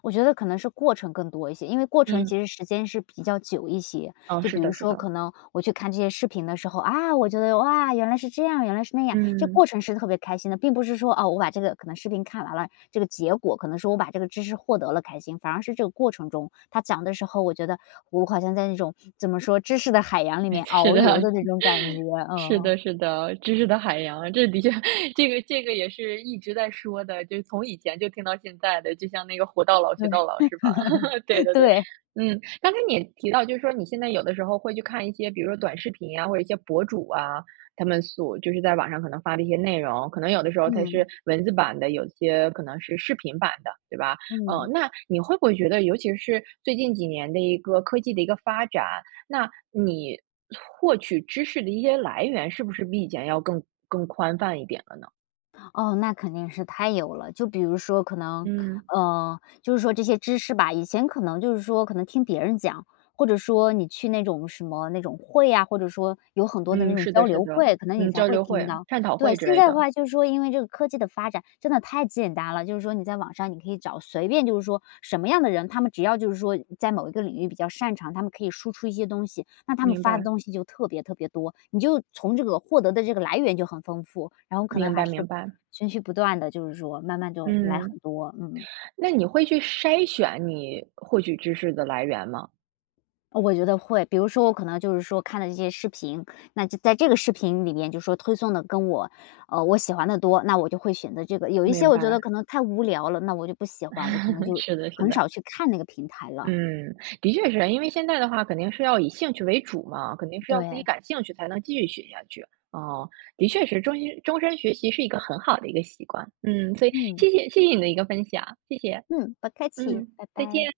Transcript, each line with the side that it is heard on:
left: 我觉得可能是过程更多一些，因为过程其
right: 嗯。
left: 实时间是比较久一些，
right: 嗯，
left: 就比
right: 是
left: 如
right: 的是
left: 说
right: 的。
left: 可能我去看这些视频的时候，啊，我觉得，哇，原来是这样，原来是那样。这个
right: 嗯。
left: 过程是特别开心的，并不是说，哦，我把这个可能视频看完了，这个结果可能说我把这个知识获得了开心，反而是这个过程中它讲得时候我觉得我好像在那种怎么说，知识的海洋里
right: 诶，
left: 面
right: 是
left: 遨
right: 的。
left: 游的那种感觉，
right: 是
left: 嗯。
right: 的是的，知识的海洋，这的确这个这个也是一直在说的。就是从以前就听到现在的，就像那个活到老学到老是吧，对 的，对。
left: 对。
right: 嗯，刚才你提到就是说你现在有的时候会去看一些比如说短视频啊，或者一些博主啊，他们所就是在网上可能发的一些内容，可能有的时候它是
left: 嗯。
right: 文字版的，有些可能是视频版的，对吧？嗯，
left: 嗯。
right: 那你会不会觉得尤其是最近几年的一个科技的一个发展，那你获取知识的一些来源，是不是比以前要更更宽泛一点了呢？
left: 哦，那肯定是太有了，就比如说可能，
right: 嗯。
left: 嗯，就是说这些知识吧，以前可能就是说可能听别人讲，或者说你去那种什么那种会啊，或者说有很多的那
right: 嗯，
left: 种
right: 是
left: 交
right: 的是
left: 流
right: 的，
left: 会，可能你
right: 嗯，
left: 才
right: 交
left: 会
right: 流
left: 听
right: 会，
left: 到。
right: 探讨
left: 对，
right: 会之
left: 现
right: 类
left: 在的
right: 的。
left: 话就是说因为这个科技的发展真的太简单了，就是说你在网上你可以找，随便就是说什么样的人，他们只要就是说在某一个领域比较擅长，他们可以输出一些东西，那他们
right: 明
left: 发的
right: 白。
left: 东西就特别特别多，你就从这个获得的这个来源就很丰富，然后可能
right: 明
left: 还
right: 白
left: 是
right: 明白。
left: 持续不断地就是说慢慢就来
right: 嗯。
left: 很多，嗯。
right: 那你会去筛选你获取知识的来源吗？
left: 我觉得会，比如说我可能就是说看了这些视频，那就在这个视频里面就是说推送的跟我呃，我喜欢的多，那我就会选择这个，有一些
right: 明
left: 我觉得
right: 白。
left: 可能太无聊了，那我就不喜欢，我可能 就
right: 是的是
left: 很
right: 的。
left: 少去看那个平台了。
right: 嗯，的确是啊，因为现在的话肯定是要以兴趣为主嘛，肯定是要自己
left: 对。
right: 感兴趣才能继续学下去，啊，的确是终身终身学习是一个很好的一个习惯，嗯，所以
left: 嗯。
right: 谢谢谢谢你的一个分享，谢谢。
left: 嗯，不客气，
right: 嗯，
left: 拜
right: 再
left: 拜。
right: 见。